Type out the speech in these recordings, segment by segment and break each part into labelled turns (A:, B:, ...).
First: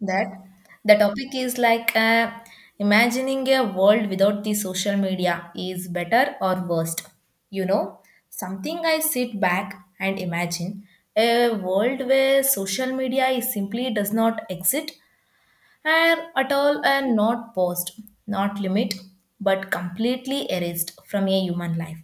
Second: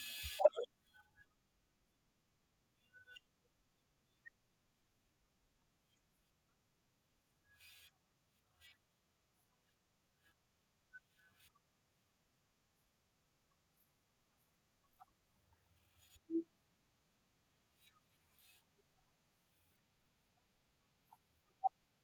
A: That The topic is like imagining a world without the social media is better or worst, you know, something I sit back and imagine. A world where social media is simply does not exist, are at all are not paused, not limit, but completely erased from a human life.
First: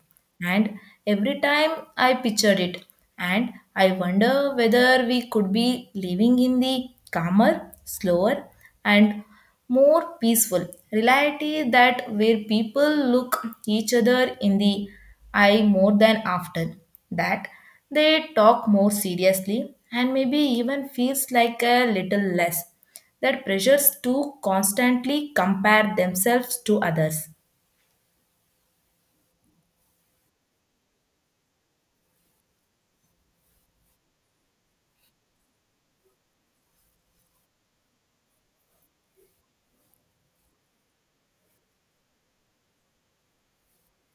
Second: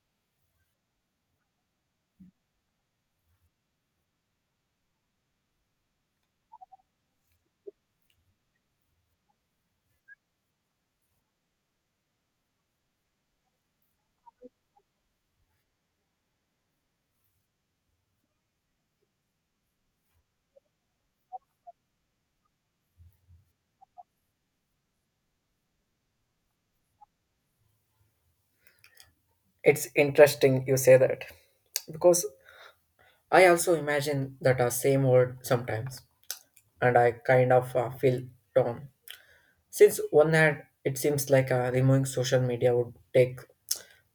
A: And every time I pictured it, and I wonder whether we could be living in the calmer, slower, and more peaceful reality that where people look each other in the eye more than after that they talk more seriously and maybe even feels like a little less that pressures to constantly compare themselves to others.
B: It's interesting you say that because I also imagine that a same word sometimes, and I kind of feel torn. Since one hand, it seems like removing social media would take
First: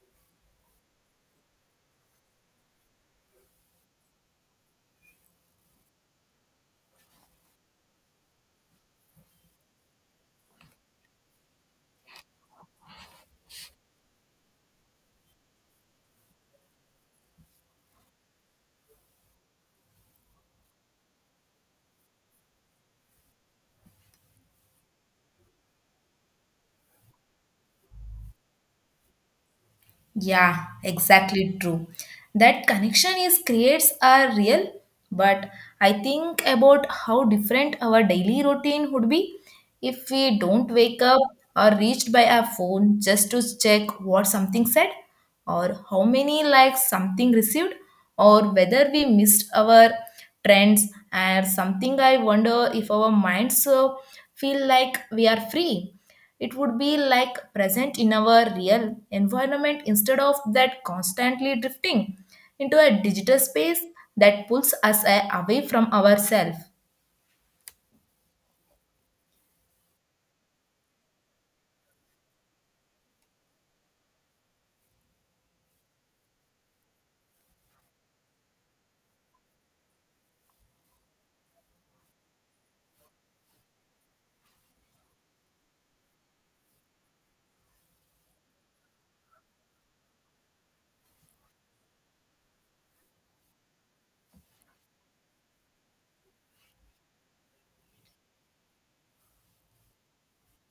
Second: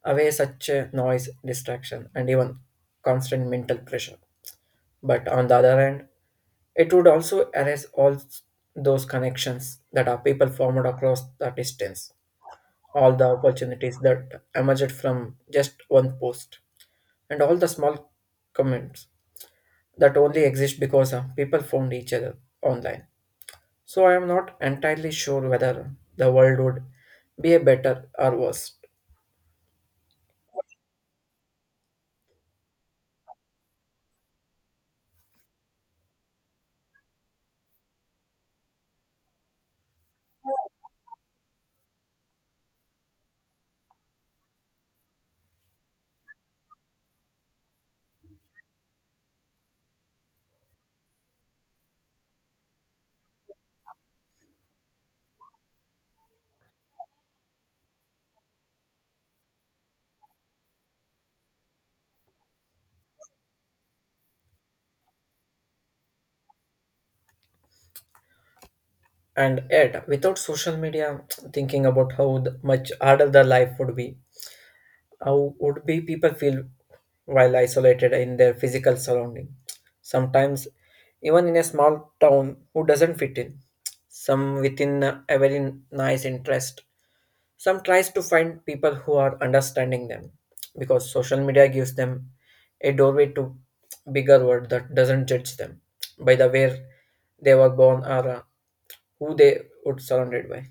B: away such noise, distraction, and even constant mental pressure. But on the other hand, it would also erase all those connections that are people formed across the distance, all the opportunities that emerged from just one post, and all the small comments that only exist because people found each other online. So I am not entirely sure whether the world would be a better or worse.
A: Yeah, exactly true. That connection is creates are real, but I think about how different our daily routine would be if we don't wake up or reached by our phone just to check what something said or how many likes something received or whether we missed our trends and something I wonder if our minds feel like we are free, it would be like present in our real environment instead of that constantly drifting into a digital space that pulls us away from ourselves.
B: And yet, without social media, thinking about how much harder the life would be, how would be people feel while isolated in their physical surrounding, sometimes even in a small town who doesn't fit in some within a very nice interest, some tries to find people who are understanding them because social media gives them a doorway to bigger world that doesn't judge them by the way they were born or who they would surrounded by.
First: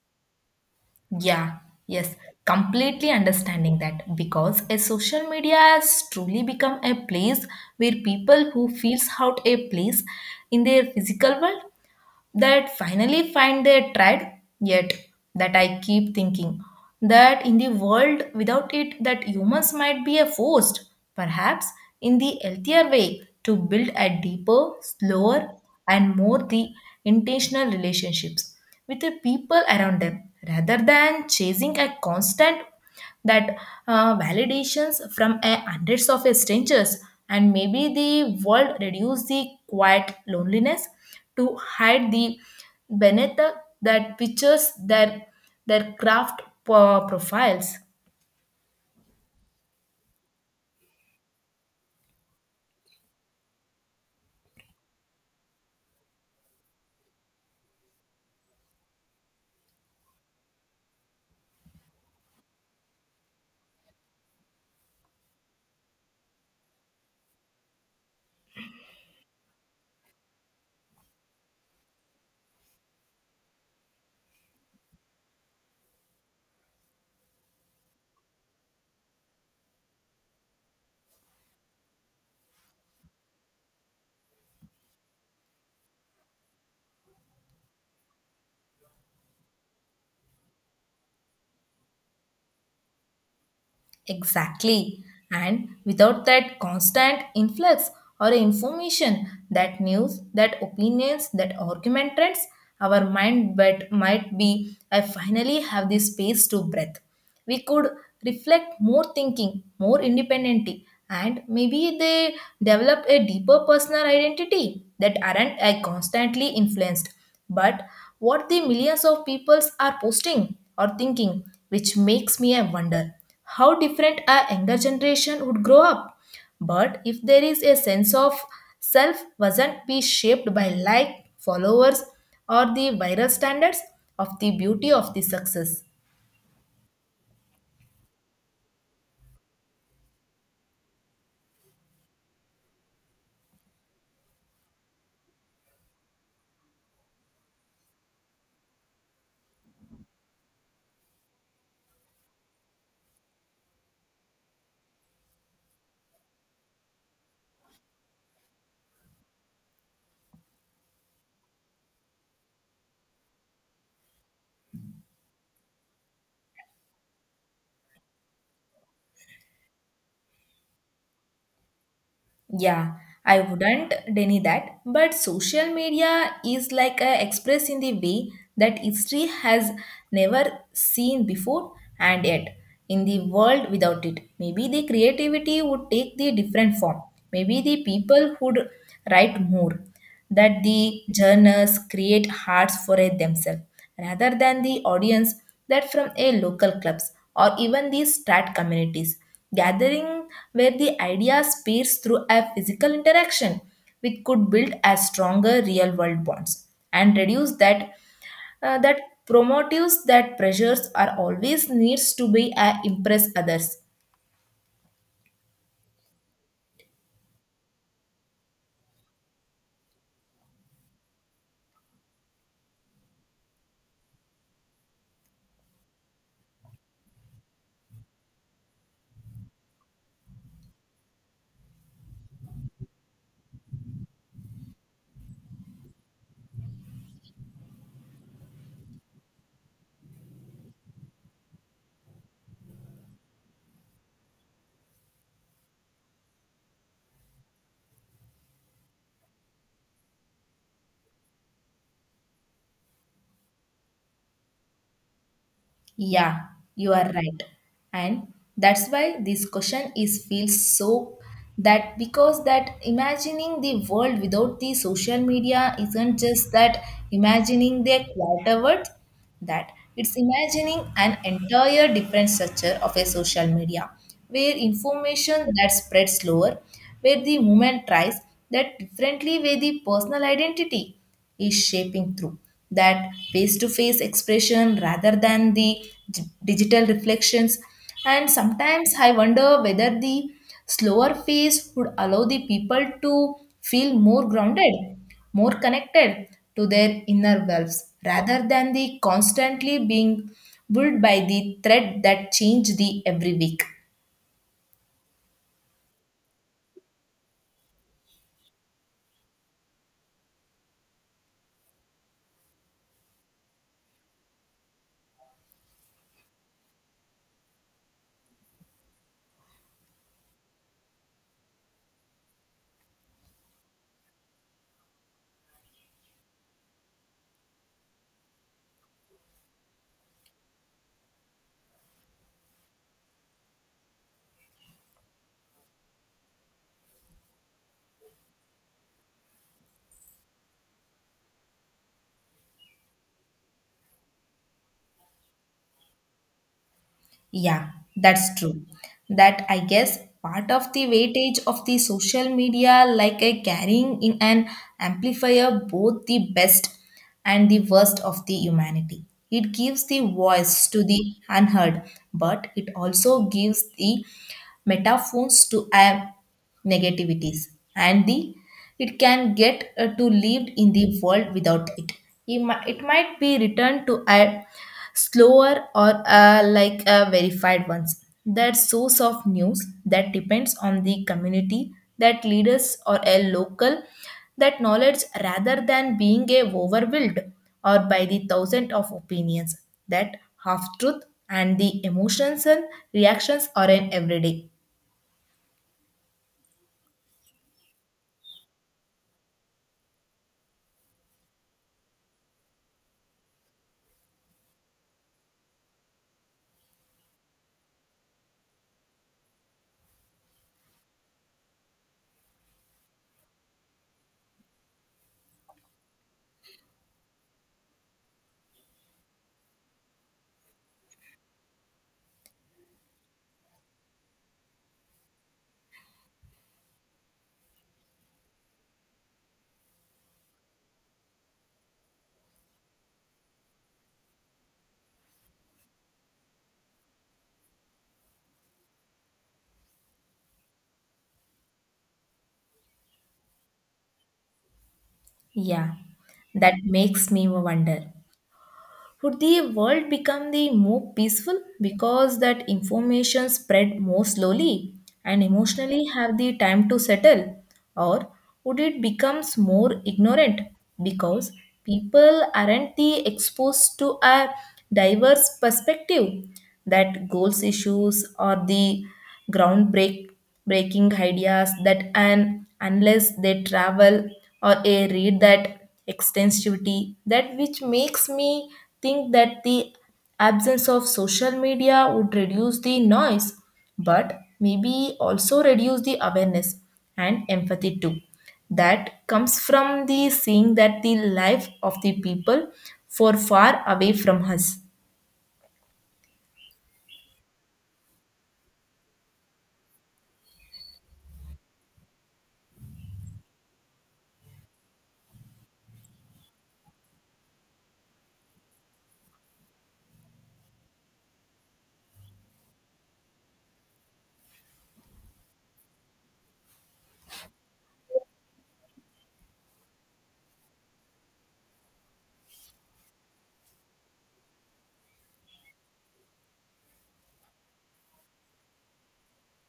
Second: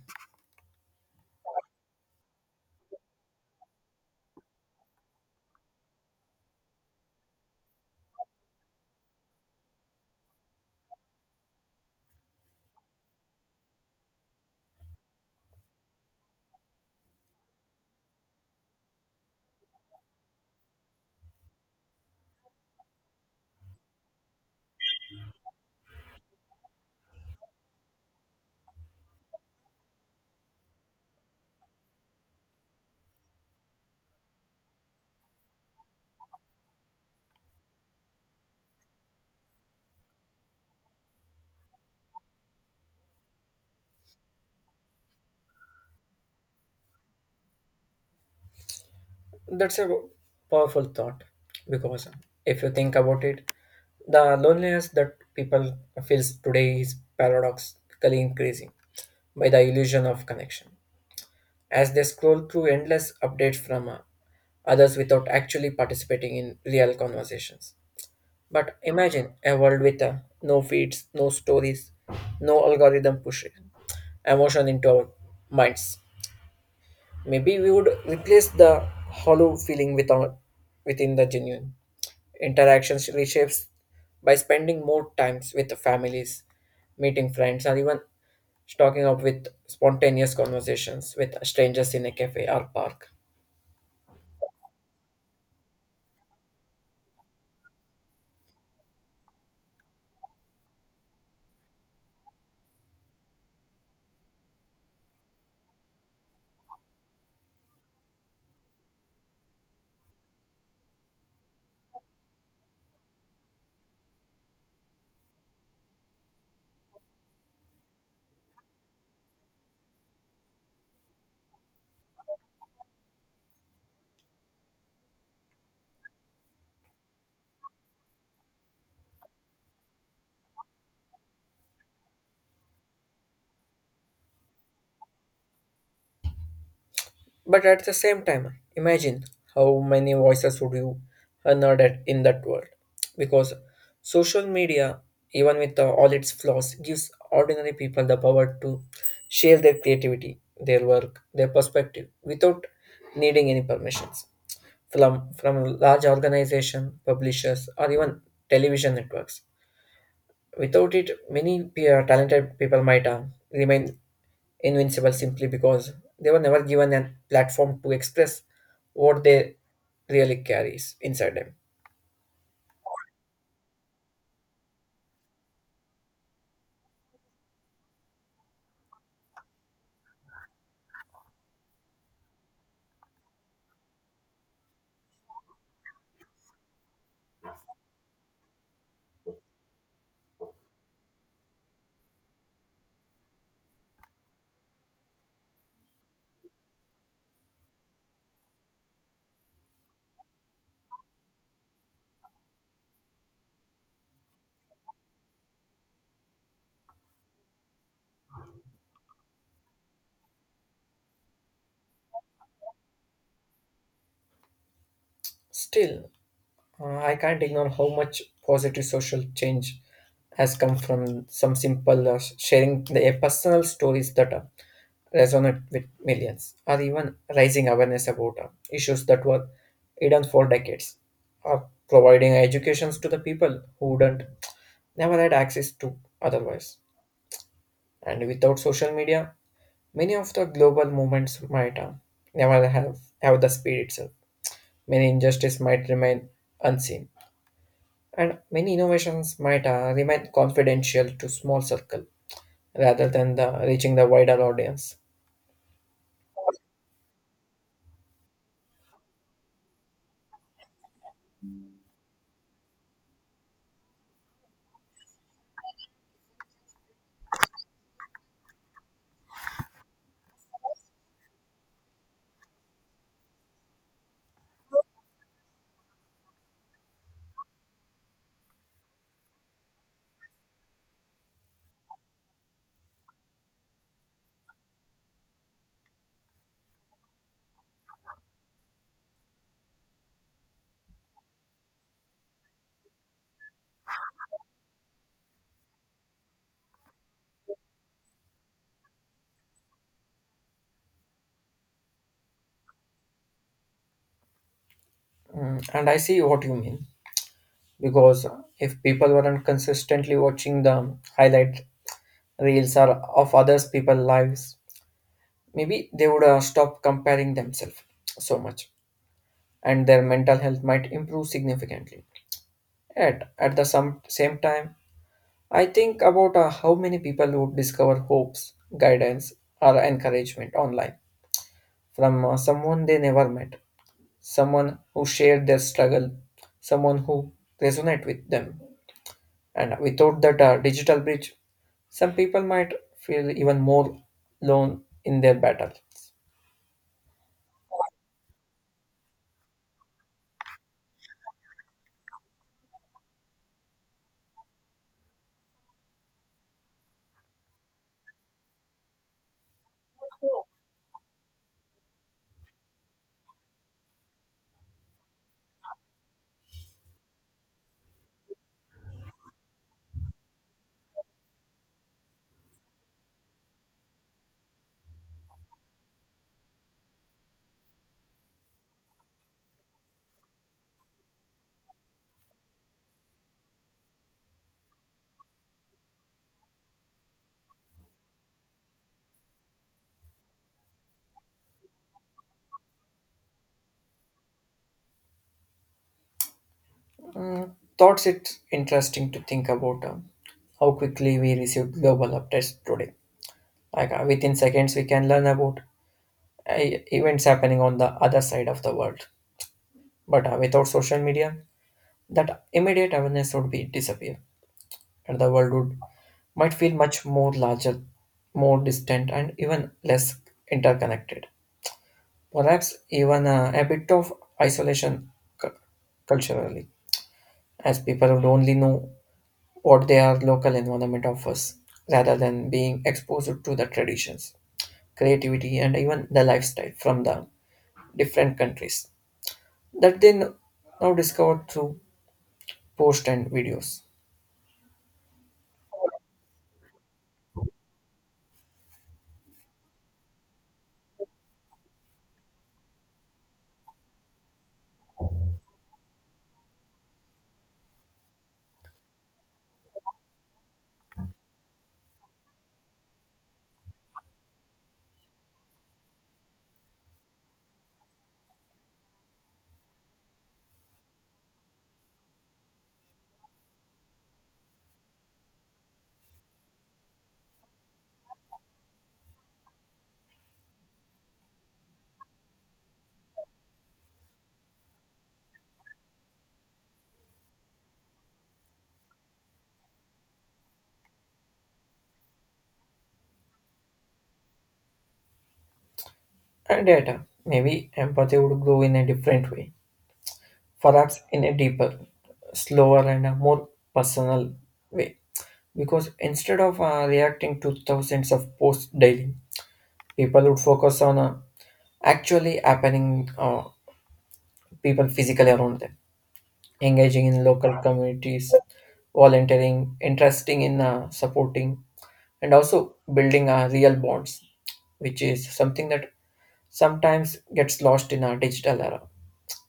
A: Yeah, yes, completely understanding that because a social media has truly become a place where people who feels out a place in their physical world that finally find their tribe. Yet that I keep thinking that in the world without it that humans might be a forced perhaps in the healthier way to build a deeper slower and more the intentional relationships with the people around them rather than chasing a constant that validations from a hundreds of strangers and maybe the world reduce the quiet loneliness to hide the beneath the- that pictures their craft profiles.
B: That's a powerful thought because if you think about it, the loneliness that people feels today is paradoxically increasing by the illusion of connection. As they scroll through endless updates from others without actually participating in real conversations. But imagine a world with no feeds, no stories, no algorithm pushing emotion into our minds. Maybe we would replace the hollow feeling without within the genuine. Interactions reshapes by spending more times with the families, meeting friends, or even stocking up with spontaneous conversations with strangers in a cafe or park.
A: Exactly. And without that constant influx or information, that news, that opinions, that argument trends, our mind but might be I finally have the space to breathe. We could reflect more thinking, more independently, and maybe they develop a deeper personal identity that aren't I constantly influenced but what the millions of peoples are posting or thinking, which makes me I wonder how different a younger generation would grow up. But if there is a sense of self wasn't be shaped by like, followers, or the viral standards of the beauty of the success.
B: But at the same time, imagine how many voices would you honor that in that world. Because social media, even with all its flaws, gives ordinary people the power to share their creativity, their work, their perspective without needing any permissions from large organization, publishers, or even television networks. Without it, many talented people might remain invincible simply because they were never given a platform to express what they really carries inside them.
A: Yeah, I wouldn't deny that, but social media is like a express in the way that history has never seen before and yet in the world without it. Maybe the creativity would take the different form. Maybe the people would write more that the journals create hearts for it themselves rather than the audience that from a local clubs or even the strat communities gathering where the idea speeds through a physical interaction which could build a stronger real world bonds and reduce that that promotives that pressures are always needs to be impress others.
B: Still, I can't ignore how much positive social change has come from some simple sharing the personal stories that resonate with millions, or even raising awareness about issues that were hidden for decades, or providing educations to the people who wouldn't never had access to otherwise. And without social media, many of the global movements might never have, have the speed itself. Many injustices might remain unseen, and many innovations might remain confidential to small circle rather than reaching the wider audience.
A: Yeah, you are right. And that's why this question is feels so that because that imagining the world without the social media isn't just that imagining the quarter world that it's imagining an entire different structure of a social media where information that spreads slower where the movement tries that differently with the personal identity is shaping through that face to face expression rather than the d- digital reflections and sometimes I wonder whether the slower phase would allow the people to feel more grounded, more connected to their inner selves rather than the constantly being pulled by the thread that change the every week.
B: Mm, and I see what you mean because if people weren't consistently watching the highlight reels or of others people's lives, maybe they would stop comparing themselves so much, and their mental health might improve significantly. At the same time, I think about how many people would discover hopes, guidance, or encouragement online from someone they never met, someone who shared their struggle, someone who resonate with them. And without that digital bridge, some people might feel even more alone in their battle.
A: Yeah, that's true. That I guess part of the weightage of the social media, like a carrying in an amplifier, both the best and the worst of the humanity. It gives the voice to the unheard, but it also gives the metaphones to add negativities and the it can get to lived in the world without it, it might be returned to a slower or like a verified ones that source of news that depends on the community that leaders or a local that knowledge rather than being a overwhelmed or by the thousand of opinions that half truth and the emotions and reactions are in everyday.
B: Mm, thoughts it's interesting to think about how quickly we receive global updates today. Like within seconds, we can learn about events happening on the other side of the world. But without social media, that immediate awareness would be disappear, and the world would might feel much more larger, more distant, and even less interconnected. Perhaps even a bit of isolation cu- culturally, as people would only know what their local environment offers, rather than being exposed to the traditions, creativity, and even the lifestyle from the different countries that they now discover through posts and videos
A: Yeah, that makes me wonder. Would the world become the more peaceful because that information spread more slowly and emotionally have the time to settle? Or would it becomes more ignorant because people aren't the exposed to a diverse perspective that goals issues or the groundbreak breaking ideas that and unless they travel or a read that extensivity that which makes me think that the absence of social media would reduce the noise but maybe also reduce the awareness and empathy too that comes from the seeing that the life of the people for far away from us.
B: and data. Maybe empathy would grow in a different way, perhaps in a deeper, slower, and a more personal way. Because instead of reacting to thousands of posts daily, people would focus on actually happening people physically around them, engaging in local communities, volunteering, interesting in supporting, and also building real bonds, which is something that sometimes gets lost in our digital era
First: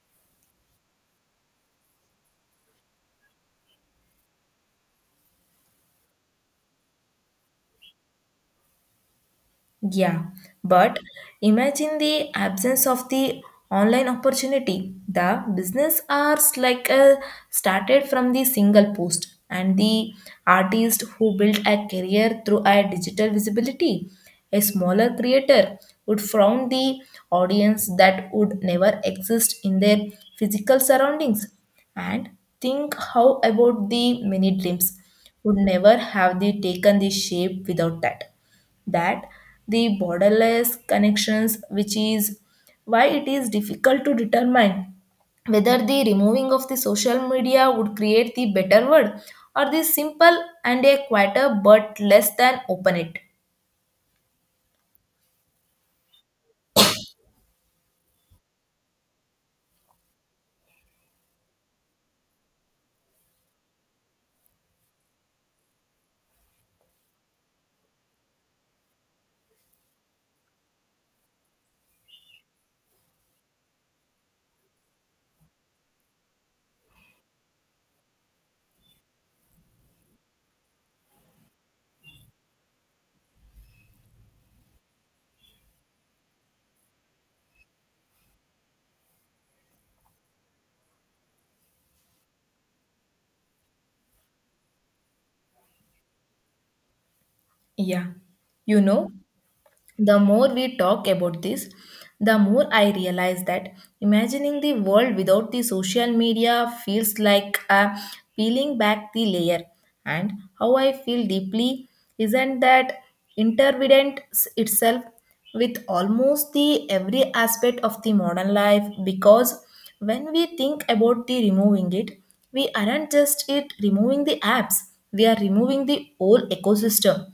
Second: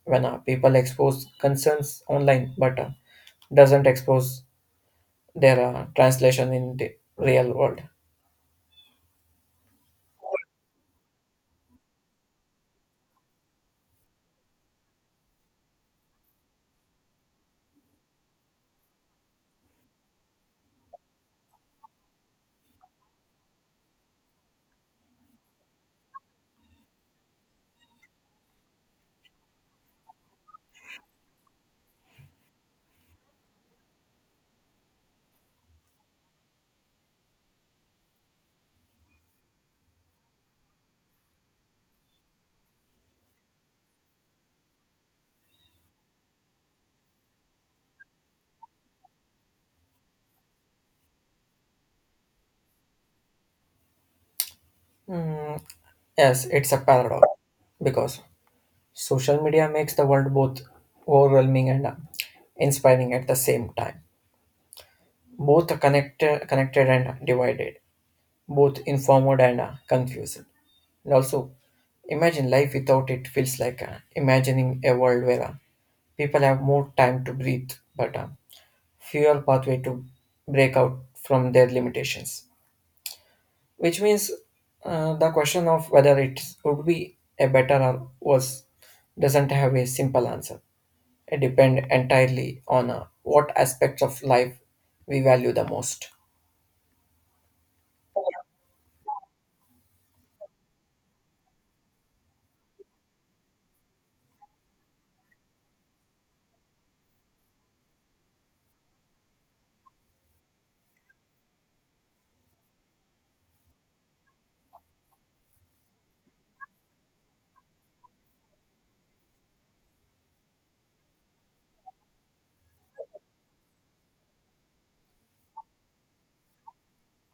B: when our people expose concerns online but doesn't expose their translation in the real world.
A: Yeah, but imagine the absence of the online opportunity. The business arts like started from the single post and the artist who built a career through a digital visibility. A smaller creator would found the audience that would never exist in their physical surroundings. And think how about the many dreams would never have the taken the shape without that the borderless connections which is why it is difficult to determine whether the removing of the social media would create the better world or the simple and a quieter but less than open it.
B: Hmm, yes, it's a paradox because social media makes the world both overwhelming and inspiring at the same time. Both are connected and divided. Both informed and confused. And also, imagine life without it feels like imagining a world where people have more time to breathe, but fewer pathway to break out from their limitations. Which means the question of whether it would be a better or worse doesn't have a simple answer. It depends entirely on what aspects of life we value the most.
A: Yeah, you know, the more we talk about this, the more I realize that imagining the world without the social media feels like peeling back the layer. And how I feel deeply isn't that intervident itself with almost the every aspect of the modern life because when we think about the removing it, we aren't just it removing the apps, we are removing the whole ecosystem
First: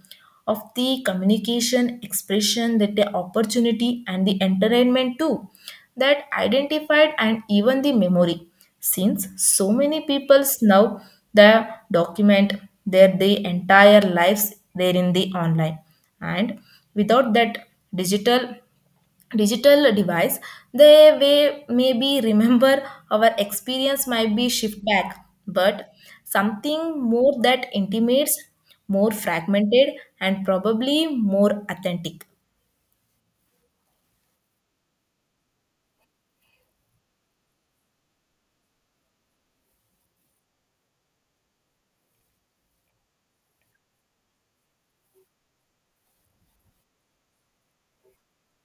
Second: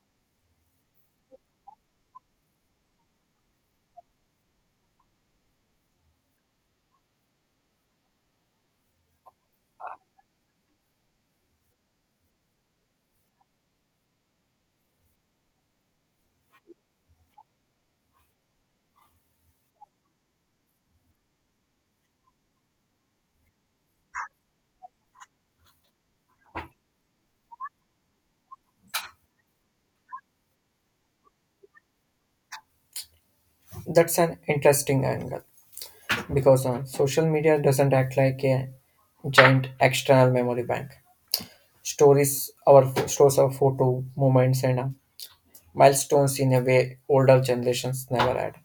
A: of the communication, expression, that the opportunity and the entertainment too, that identified and even the memory. Since so many people now the document their the entire lives there in the online and without that digital digital device the way maybe remember our experience might be shift back but something more that intimates more fragmented and probably more authentic.
B: That's an interesting angle because social media doesn't act like a giant external memory bank. Stories, our stores our photo moments and milestones in a way older generations never had.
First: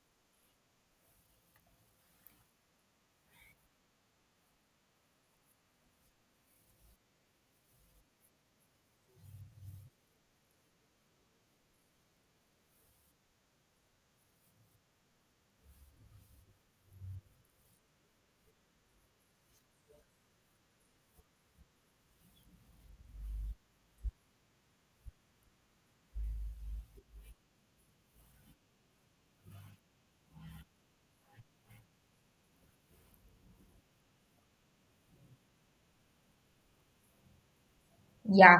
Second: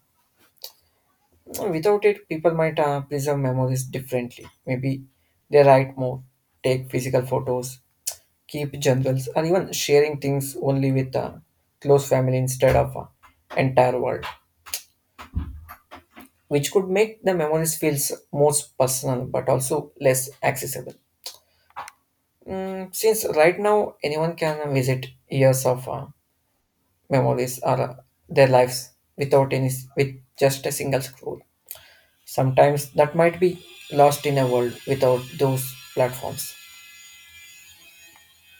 B: Without it, people might preserve memories differently. Maybe they write more, take physical photos, keep journals, or even sharing things only with close family instead of entire world, which could make the memories feels more personal but also less accessible. Since right now anyone can visit years of memories or their lives without any, with just a single scroll. Sometimes that might be lost in a world without those platforms.
A: Yeah,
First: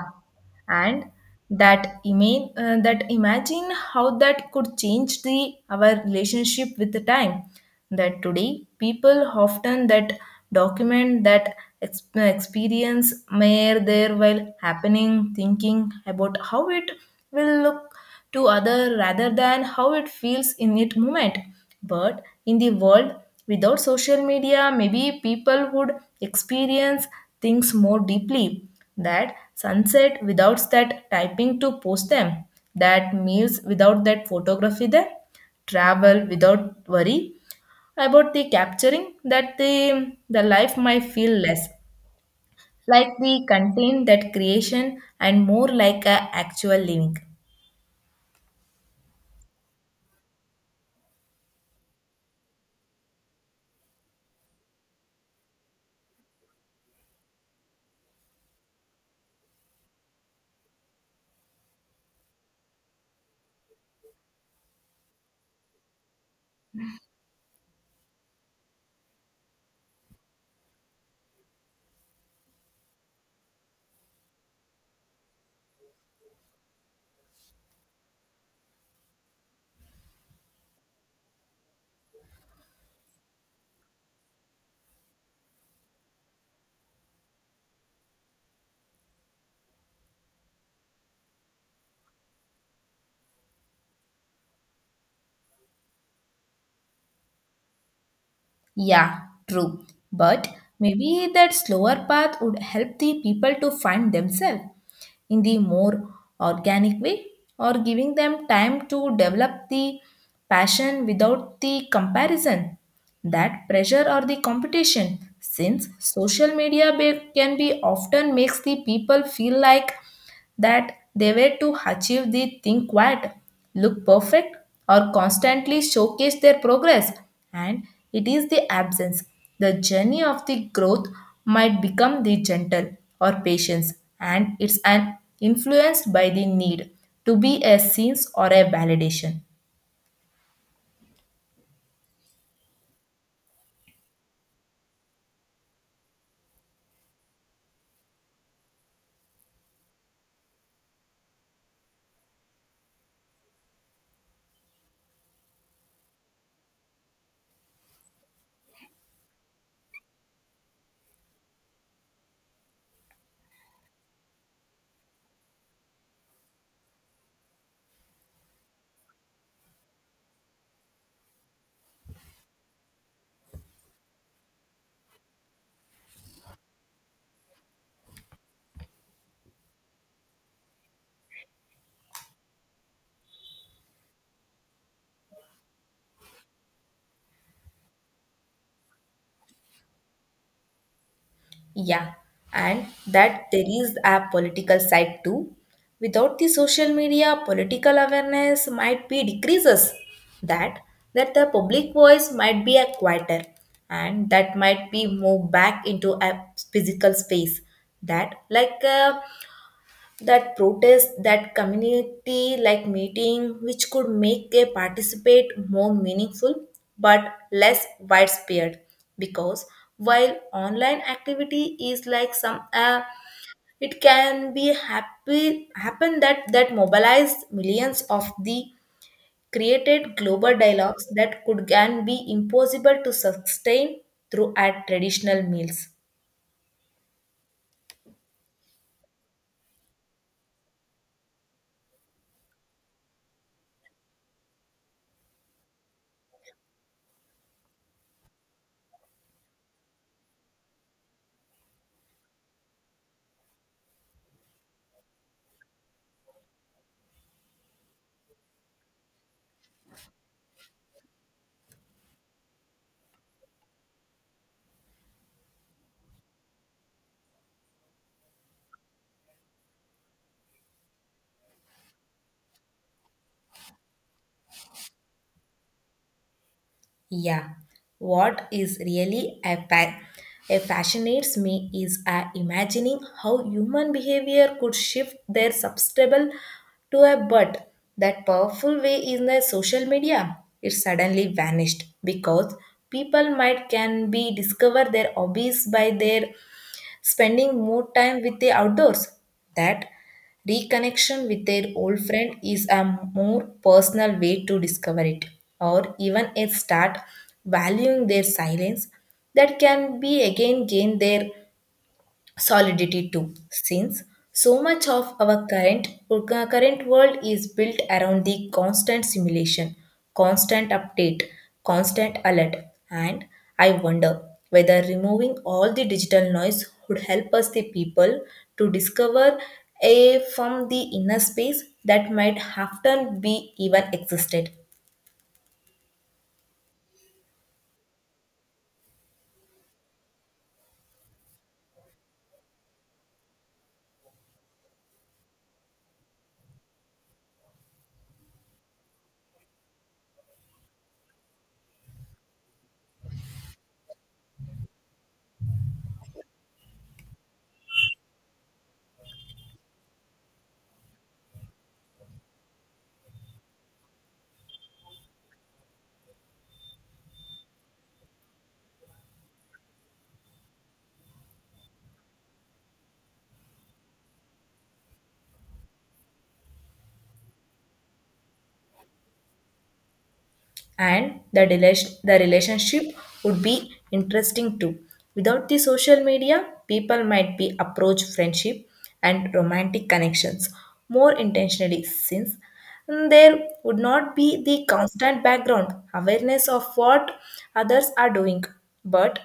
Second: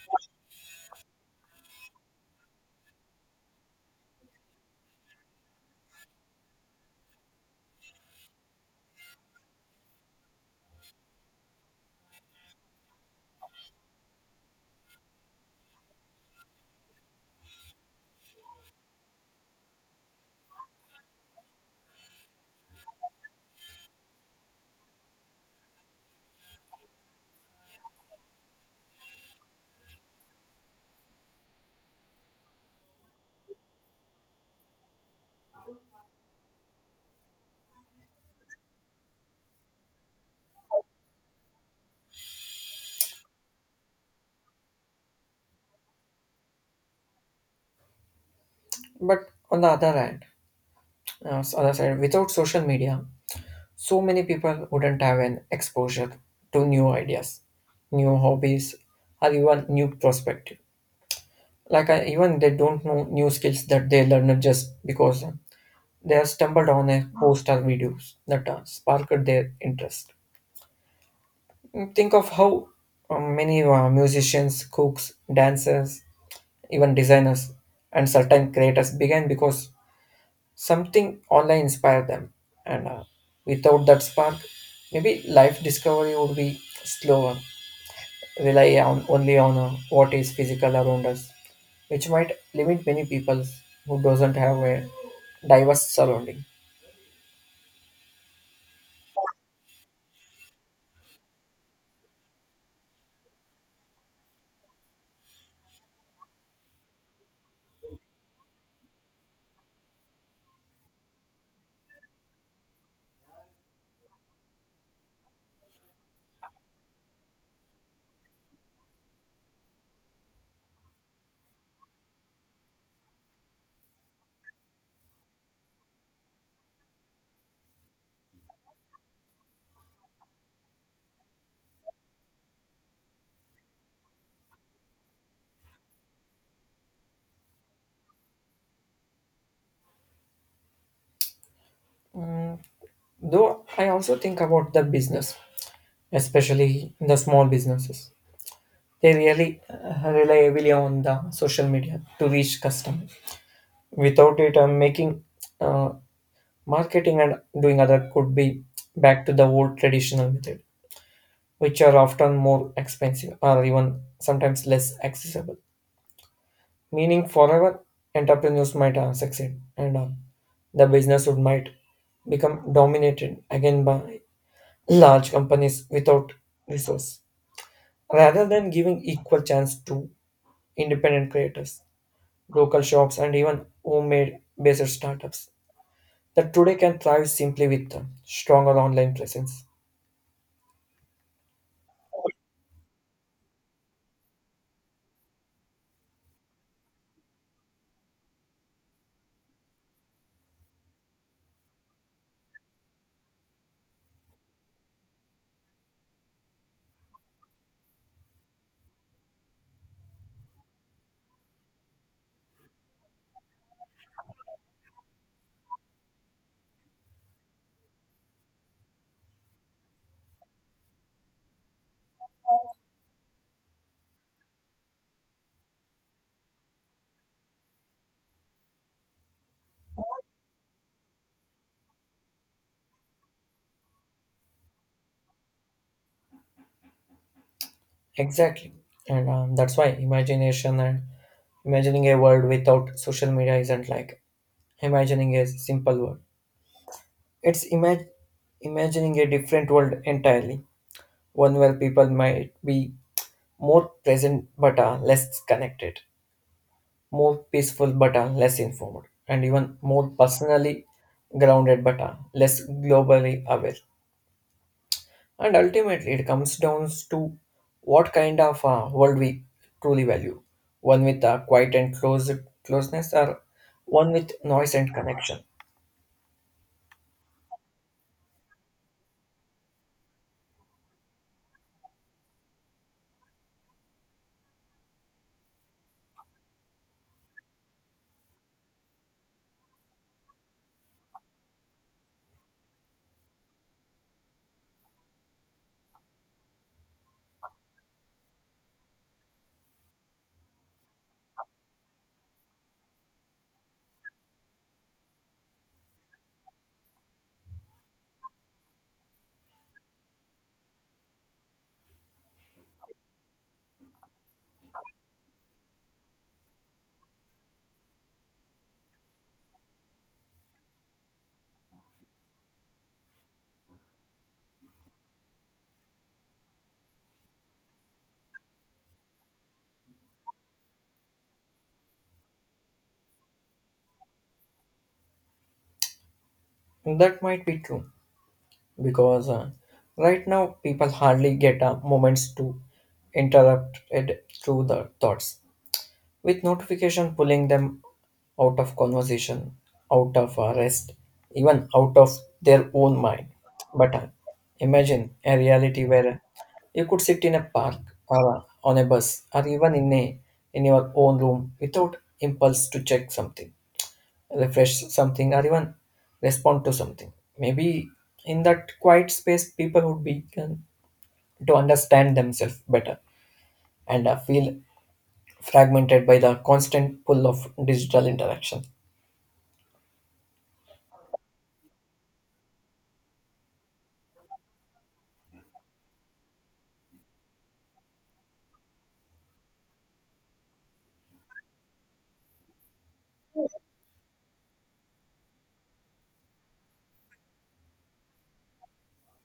A: and that imagine how that could change the our relationship with the time. That today people often that document that experience mere there while happening, thinking about how it will look to other rather than how it feels in it moment but in the world without social media maybe people would experience things more deeply, that sunset without that typing to post them, that meals without that photography them, travel without worry about the capturing that the life might feel less like the contain that creation and more like a actual living.
B: But on the other hand, other side, without social media, so many people wouldn't have an exposure to new ideas, new hobbies, or even new perspective. Like I, even they don't know new skills that they learned just because they have stumbled on a post or videos that sparked their interest. Mm, think of how many musicians, cooks, dancers, even designers and certain creators began because something online inspired them and without that spark, maybe life discovery would be slower, rely on only on what is physical around us, which might limit many people who doesn't have a diverse surrounding.
A: Yeah, true. But maybe that slower path would help the people to find themselves in the more organic way or giving them time to develop the passion without the comparison, that pressure or the competition. Since social media can be often makes the people feel like that they were to achieve the thing quiet, look perfect, or constantly showcase their progress. And it is the absence. The journey of the growth might become the gentle or patience, and it's an influenced by the need to be a sense or a validation.
B: Though I also think about the business, especially the small businesses. They really rely heavily on the social media to reach customers. Without it, I'm making uh, marketing and doing other could be back to the old traditional method, which are often more expensive or even sometimes less accessible. Meaning forever entrepreneurs might succeed and the business would might become dominated again by large companies without resource. Rather than giving equal chance to independent creators, local shops and even homemade based startups that today can thrive simply with a stronger online presence.
A: Yeah, and that there is a political side too. Without the social media, political awareness might be decreases. That that the public voice might be a quieter, and that might be moved back into a physical space. That like that protest that community like meeting which could make a participate more meaningful but less widespread because while online activity is like some it can be happy happen that that mobilized millions of the created global dialogues that could can be impossible to sustain through at traditional meals.
B: Exactly. And that's why imagination and imagining a world without social media isn't like imagining a simple world. It's imagining a different world entirely, one where people might be more present but are less connected, more peaceful but are less informed, and even more personally grounded but are less globally aware. And ultimately, it comes down to what kind of world we truly value, one with uh, closeness, or one with noise and connection.
A: Yeah, what is really a fascinates me is imagining how human behavior could shift their substable to a bird. That powerful way in the social media, it suddenly vanished because people might can be discover their hobbies by their spending more time with the outdoors. That reconnection with their old friend is a more personal way to discover it, or even a start valuing their silence that can be again gain their solidity too since so much of our current current world is built around the constant simulation, constant update, constant alert, and I wonder whether removing all the digital noise would help us the people to discover a from the inner space that might often be even existed.
B: That might be true because right now people hardly get moments to interrupt it through the thoughts, with notification pulling them out of conversation, out of rest, even out of their own mind. But imagine a reality where you could sit in a park or on a bus or even in your own room without impulse to check something, refresh something, or even respond to something. Maybe in that quiet space, people would begin to understand themselves better and feel fragmented by the constant pull of digital interaction.
A: And the, delation, the relationship would be interesting too. Without the social media, people might be approach friendship and romantic connections more intentionally since there would not be the constant background awareness of what others are doing, but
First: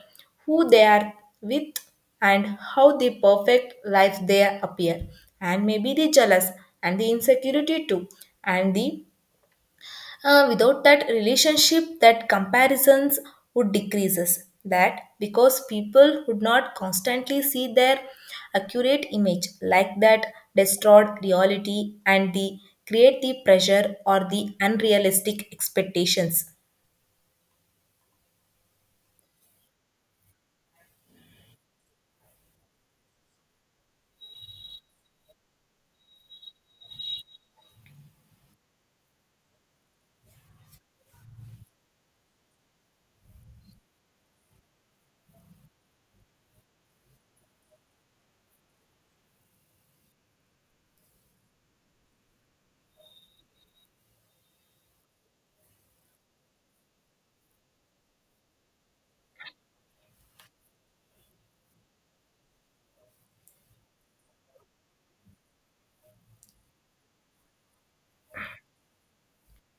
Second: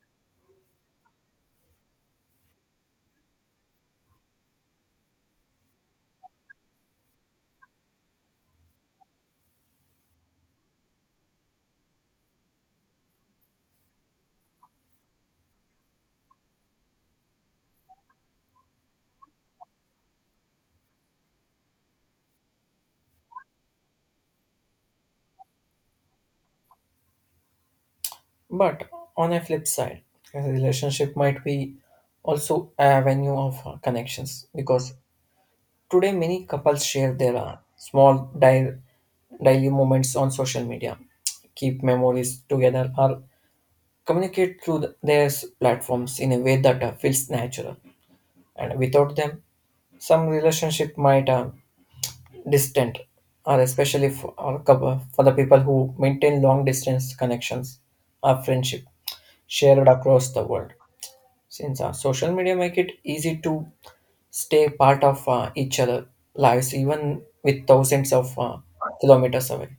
A: who they are with and how the perfect life they appear, and maybe the jealous and the insecurity too, and the without that relationship, that comparisons would decreases. That because people would not constantly see their accurate image like that destroyed reality and the create the pressure or the unrealistic expectations.
B: But on a flip side, a relationship might be also an avenue of connections because today many couples share their small daily moments on social media, keep memories together, or communicate through their platforms in a way that feels natural. And without them, some relationship might distant, or especially or for the people who maintain long distance connections or friendship shared across the world. Since social media make it easy to stay part of each other lives, even with thousands of kilometers away.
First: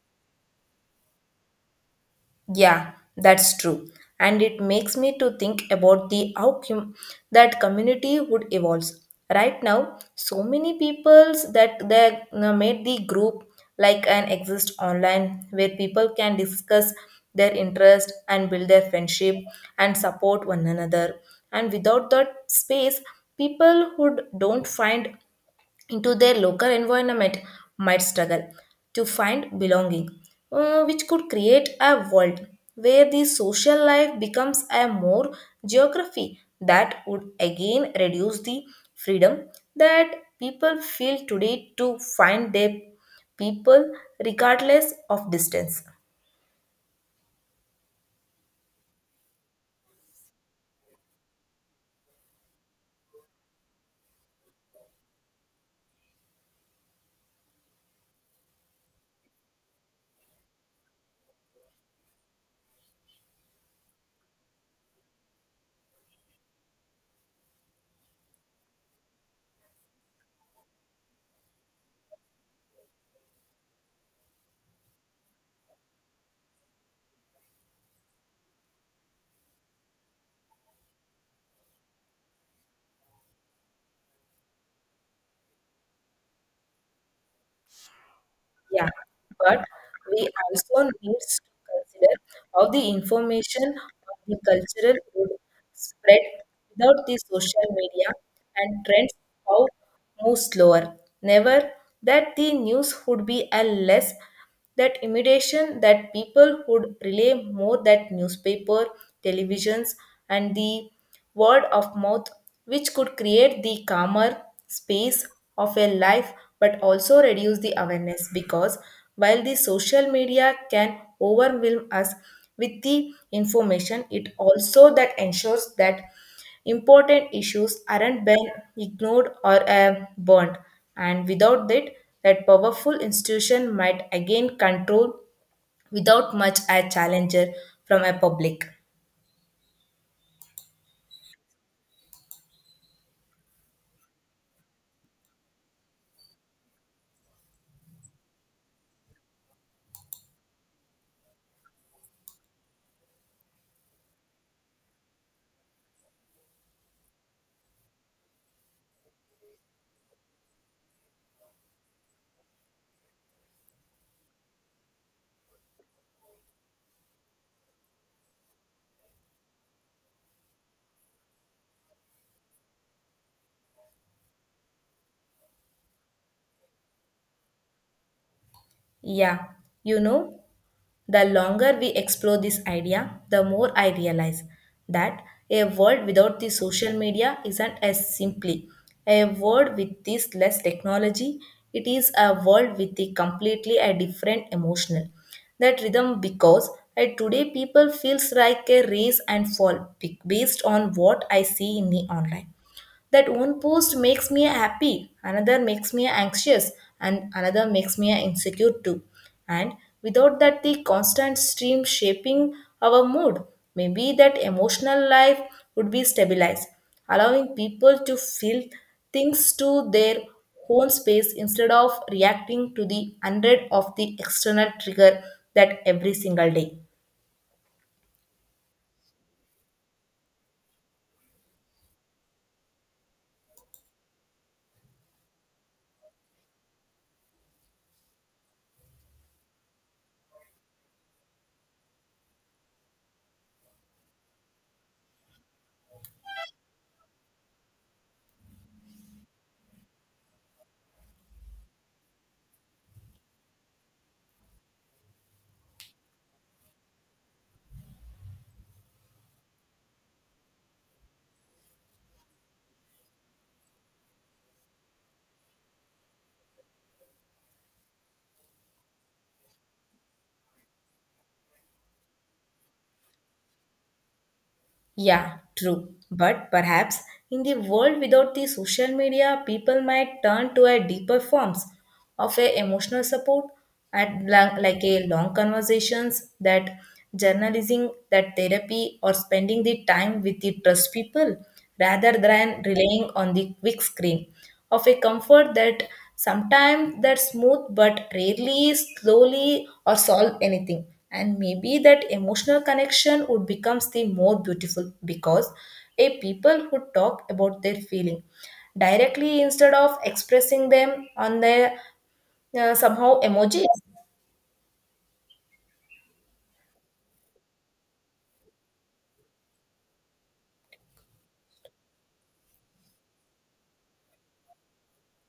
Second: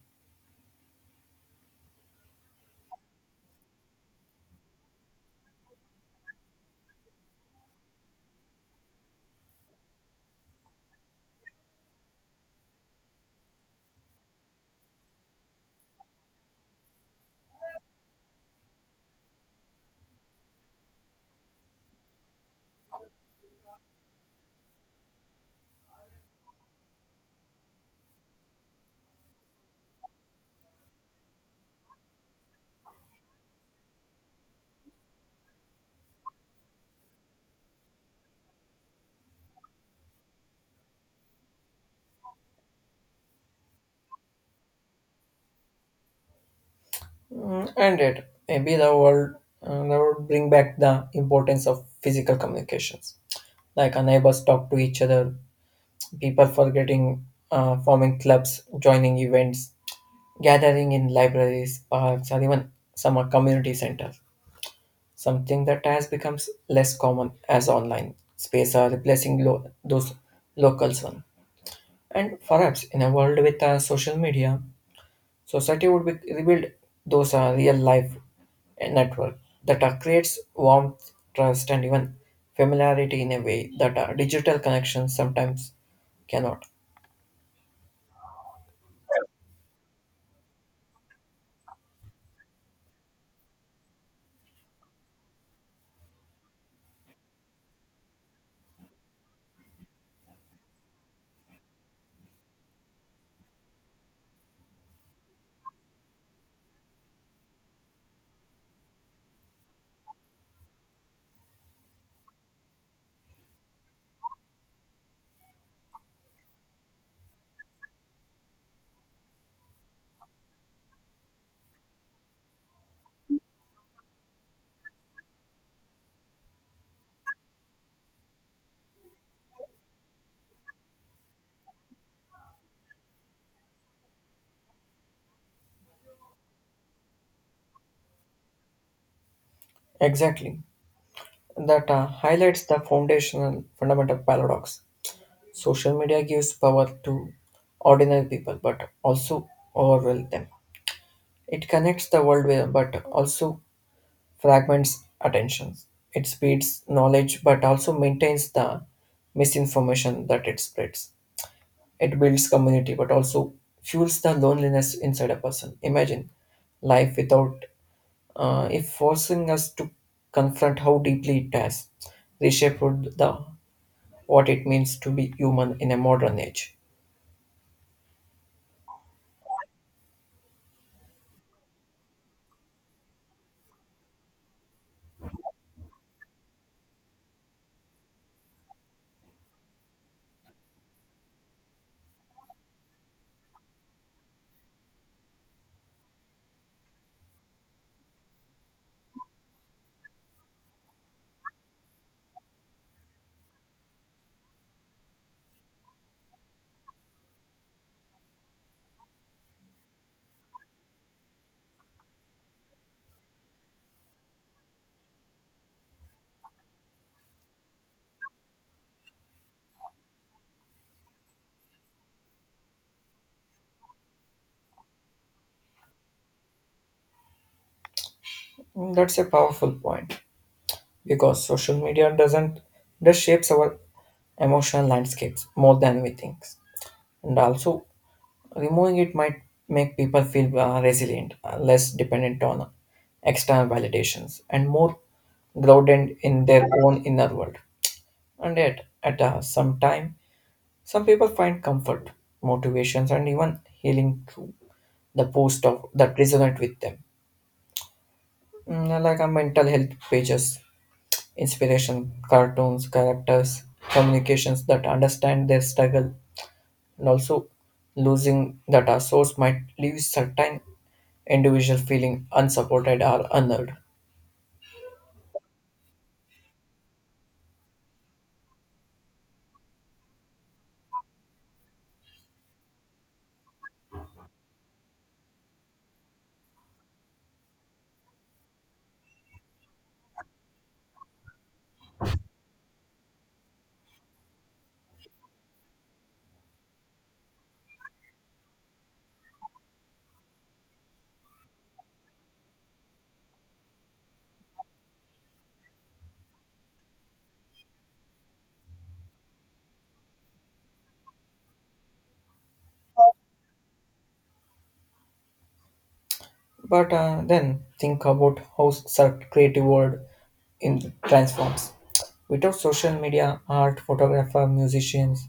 A: Yeah, that's true. And it makes me to think about the that community would evolve. Right now, so many peoples that they made the group like an exist online where people can discuss their interest and build their friendship and support one another. And without that space, people who don't find into their local environment might struggle to find belonging, which could create a world where the social life becomes a more geography that would again reduce the freedom that people feel today to find their people regardless of distance.
B: Mm, and it maybe the world that would bring back the importance of physical communications, like our neighbors talk to each other, people forgetting forming clubs, joining events, gathering in libraries, parks, or even some are community centers, something that has become less common as online space are replacing those locals one. And perhaps in a world with social media, society would be rebuild those real life network that creates warmth, trust, and even familiarity in a way that digital connections sometimes cannot.
A: Yeah, but we also need to consider how the information of the cultural would spread without the social media and trends how move slower. Never that the news would be a less that imitation that people would rely more that newspaper televisions and the word of mouth which could create the calmer space of a life but also reduce the awareness because while the social media can overwhelm us with the information it also that ensures that important issues aren't been ignored or burned, and without that, that powerful institution might again control without much a challenger from a public.
B: Exactly. That highlights the foundational fundamental paradox. Social media gives power to ordinary people but also overwhelms them. It connects the world with, but also fragments attentions. It speeds knowledge but also maintains the misinformation that it spreads. It builds community but also fuels the loneliness inside a person. Imagine life without if forcing us to confront how deeply it has reshaped the what it means to be human in a modern age.
A: Yeah, you know, the longer we explore this idea, the more I realize that a world without the social media isn't as simply a world with this less technology. It is a world with a completely a different emotional that rhythm because today people feels like a race and based on what I see in the online that one post makes me happy, another makes me anxious, and another makes me insecure too. And without that, the constant stream shaping our mood, maybe that emotional life would be stabilized, allowing people to feel things to their own space instead of reacting to the hundred of the external trigger that every single day.
B: Mm, that's a powerful point because social media doesn't just shapes our emotional landscapes more than we think, and also removing it might make people feel resilient, less dependent on external validations, and more grounded in their own inner world. And yet, at some time, some people find comfort, motivations, and even healing through the post of that resonate with them, mm, like a mental health pages, inspiration, cartoons, characters, communications that understand their struggle, and also losing that our source might leave certain individual feeling unsupported or unheard.
A: Yeah, true. But perhaps in the world without the social media, people might turn to a deeper forms of a emotional support at like a long conversations that journalism, that therapy, or spending the time with the trust people rather than relying on the quick screen of a comfort that sometimes that smooth but rarely slowly or solve anything and maybe that emotional connection would becomes the more beautiful because a people who talk about their feeling directly instead of expressing them on their somehow emojis.
B: But then think about how such creative world in transforms. Without social media, art, photographer, musicians,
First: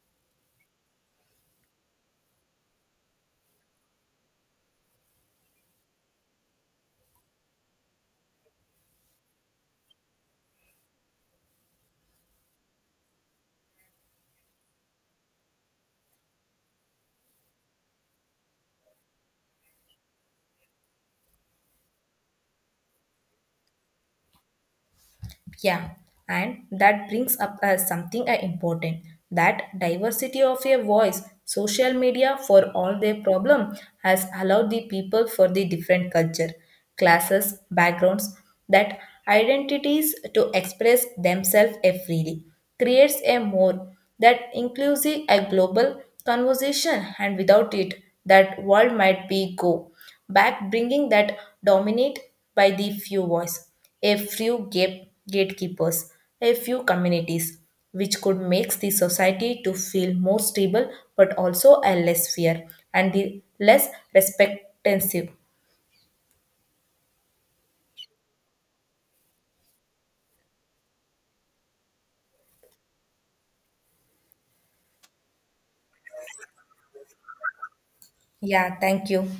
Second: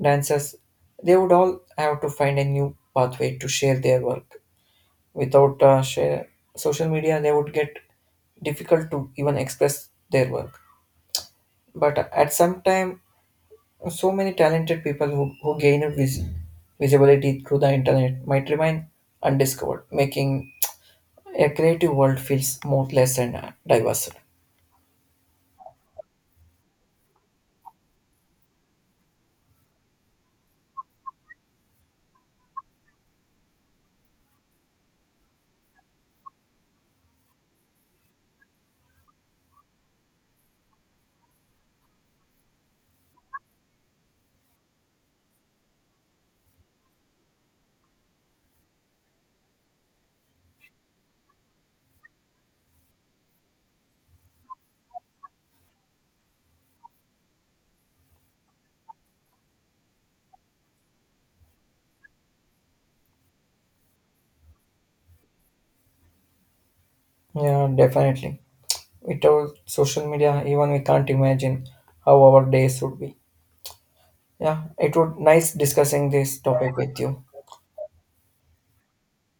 B: dancers, they would all have to find a new pathway to share their work. Without share social media they would get difficult to even express their work, but at some time so many talented people who gain a visibility through the internet might remain undiscovered, making a creative world feels more less and diverse.
A: Yeah, and that brings up something important that diversity of a voice. Social media, for all their problem, has allowed the people for the different culture, classes, backgrounds, that identities to express themselves freely, creates a more that inclusive a global conversation, and without it, that world might be go back bringing that dominate by the few voice, a few gatekeepers, a few communities, which could make the society to feel more stable but also a less fear and the less respectansive.
B: Yeah, definitely, without social media even we can't imagine how our days would be. Yeah, it would nice discussing this topic with you.
A: Yeah, thank you.